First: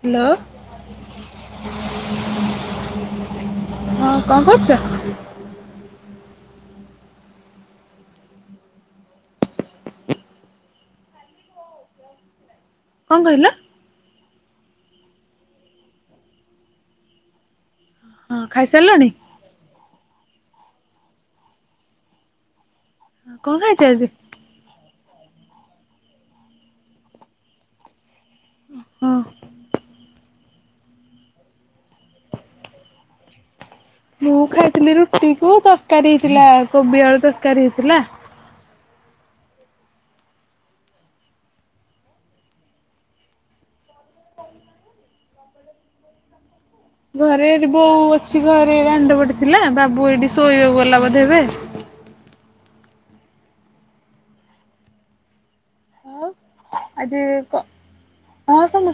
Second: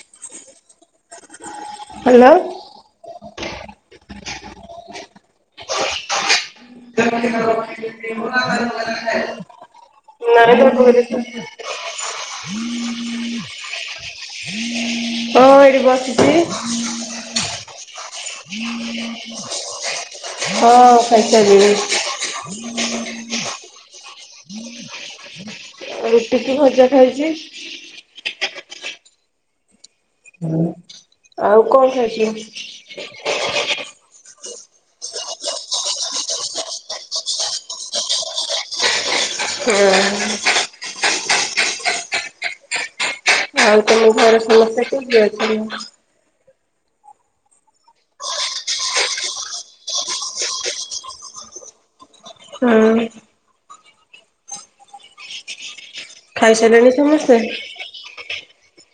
Hello. Hello. ହଁ କଣ କରୁଛ? [inaudible] କଣ କହିଲ ତ ଏଠି ବସିଚି। ହଁ ଖାଇସାରିଲଣି? [inaudible] ହଁ ଖାଇସାଇଲିଣି। ହ କଣ ଖାଇଛ ଆଜି? ଆଉ ରୁଟି କି ଭଜା ଖାଇଛି। ହଁ ହଁ ଆଉ କଣ ଖାଇଚି ମୁଁ ଖାଇଥିଲି ରୁଟି କୁ ତରକାରୀ ହେଇଥିଲା କୋବି ଆଳୁ ତରକାରୀ ହେଇଥିଲା। ହୁଁ। ଆଉ ତମ ଘର ସମସ୍ତେ କେମିତି ଅଛନ୍ତି? ଘରେ ଏଠି ବୋଉ ଅଛି ଘରେ ଦାଣ୍ଡ ପଟେ ଥିଲା ବାବୁ ଏଇଠି ଶୋଇବାକୁ ଗଲା ବଧେ ଏବେ। ହୁଁ। ଆଉ ଖାଇସରିଲେଣୀ ସମେସ୍ତେ?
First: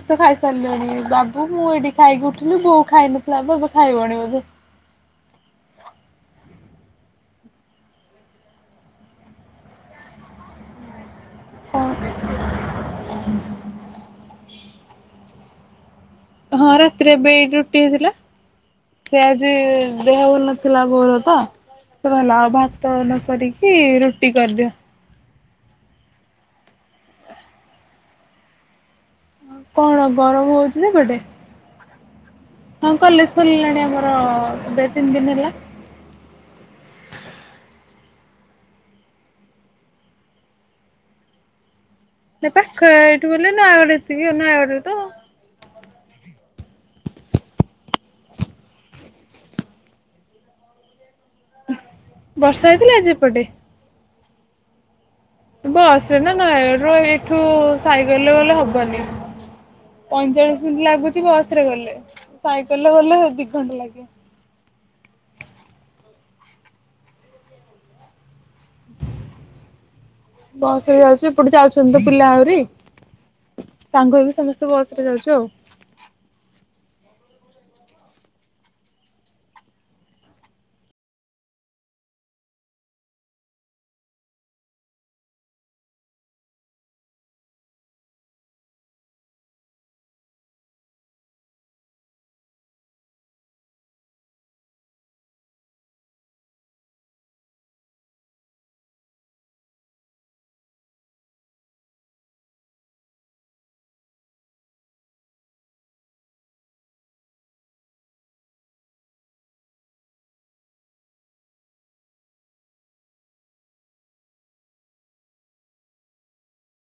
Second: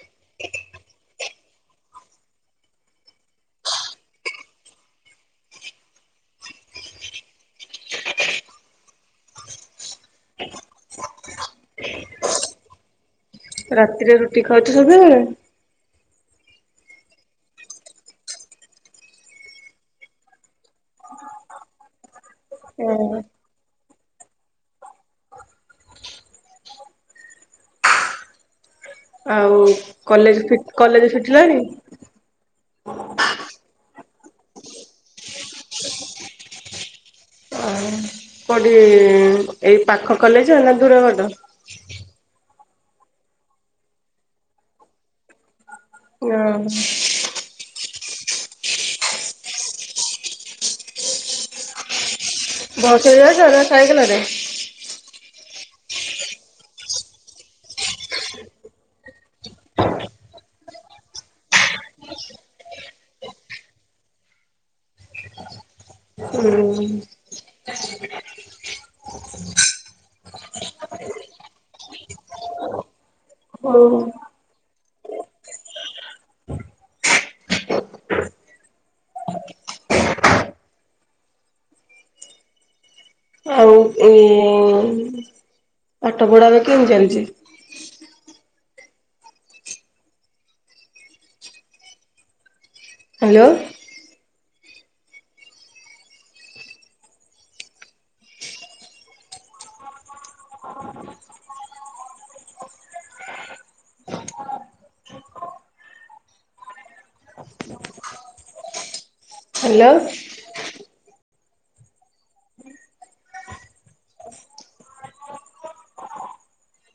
ତ ଖାଇସାରିଲଣି ବାବୁ ମୁଁ ଏଇଠି ଖାଇକି ଉଠିଲି ବୋଉ ଖାଇ ନଥିଲା ଏବେ ଖାଇବଣି ବୋଧେ। ରାତିରେ ରୁଟି ଖାଉଛୁ ସବୁବେଳେ? ହଁ ରାତିରେ ଏବେ ରୁଟି ହେଇଥିଲା ସେ ଆଜି ଦେହ ଭଲ ନଥିଲା ବୋର ତ ସେ କହିଲ ଆଉ ଭାତ ନ କରିକି ରୁଟି କରିଦିଅ। କଣ ଗରମ କଲେଜ୍ ହଉଛି କଲେଜ୍ ସେପଟେ? ଫିଟିଲାଣି? ହଁ କଲେଜ୍ ଖଲିଲାଣି ଆମର ଦୁ ତିନି ଦିନ ହେଲା। କୋଉଠି ଏଇ ପାଖ କଲେଜ୍ ନା ଦୁରବାଟ? ନା ପାଖ ଏଇଠି ବ ନୟାଗଡ ଏତିକି ନୟାଗଡରେ ତ ହଁ। [inaudible] ବସ୍ ଆଜି ରେ ଏପଟେ। ଯାଉଚ ନା ସାଇକଲ୍ ରେ? ବସ ରେ ନୟାଗଡ଼ ରୁ ଏଠୁ ସାଇକେଲରେ ଗଲେ ହବନି ପଇଁଚାଳିଶ ମିନିଟ ଲାଗୁଛି ବସ ରେ ଗଲେ ସାଇକେଲରେ ଗଲେ ଦି ଘଣ୍ଟା ଲାଗେ। ହୁଁ। ବସ ରେ ଯାଉଛି ଏପଟେ ଯାଉଛନ୍ତି ତ ପିଲା ଆହୁରି ହଉ ସାଙ୍ଗ ହେଇକି ସମସ୍ତେ ବସ ରେ ଯାଉଛୁ ଆଉ। ଆଉ ଇ ପାଠ ପଢା ବା କେମିତି ଚାଲିଛି। ହାଲୋ। ହାଲୋ।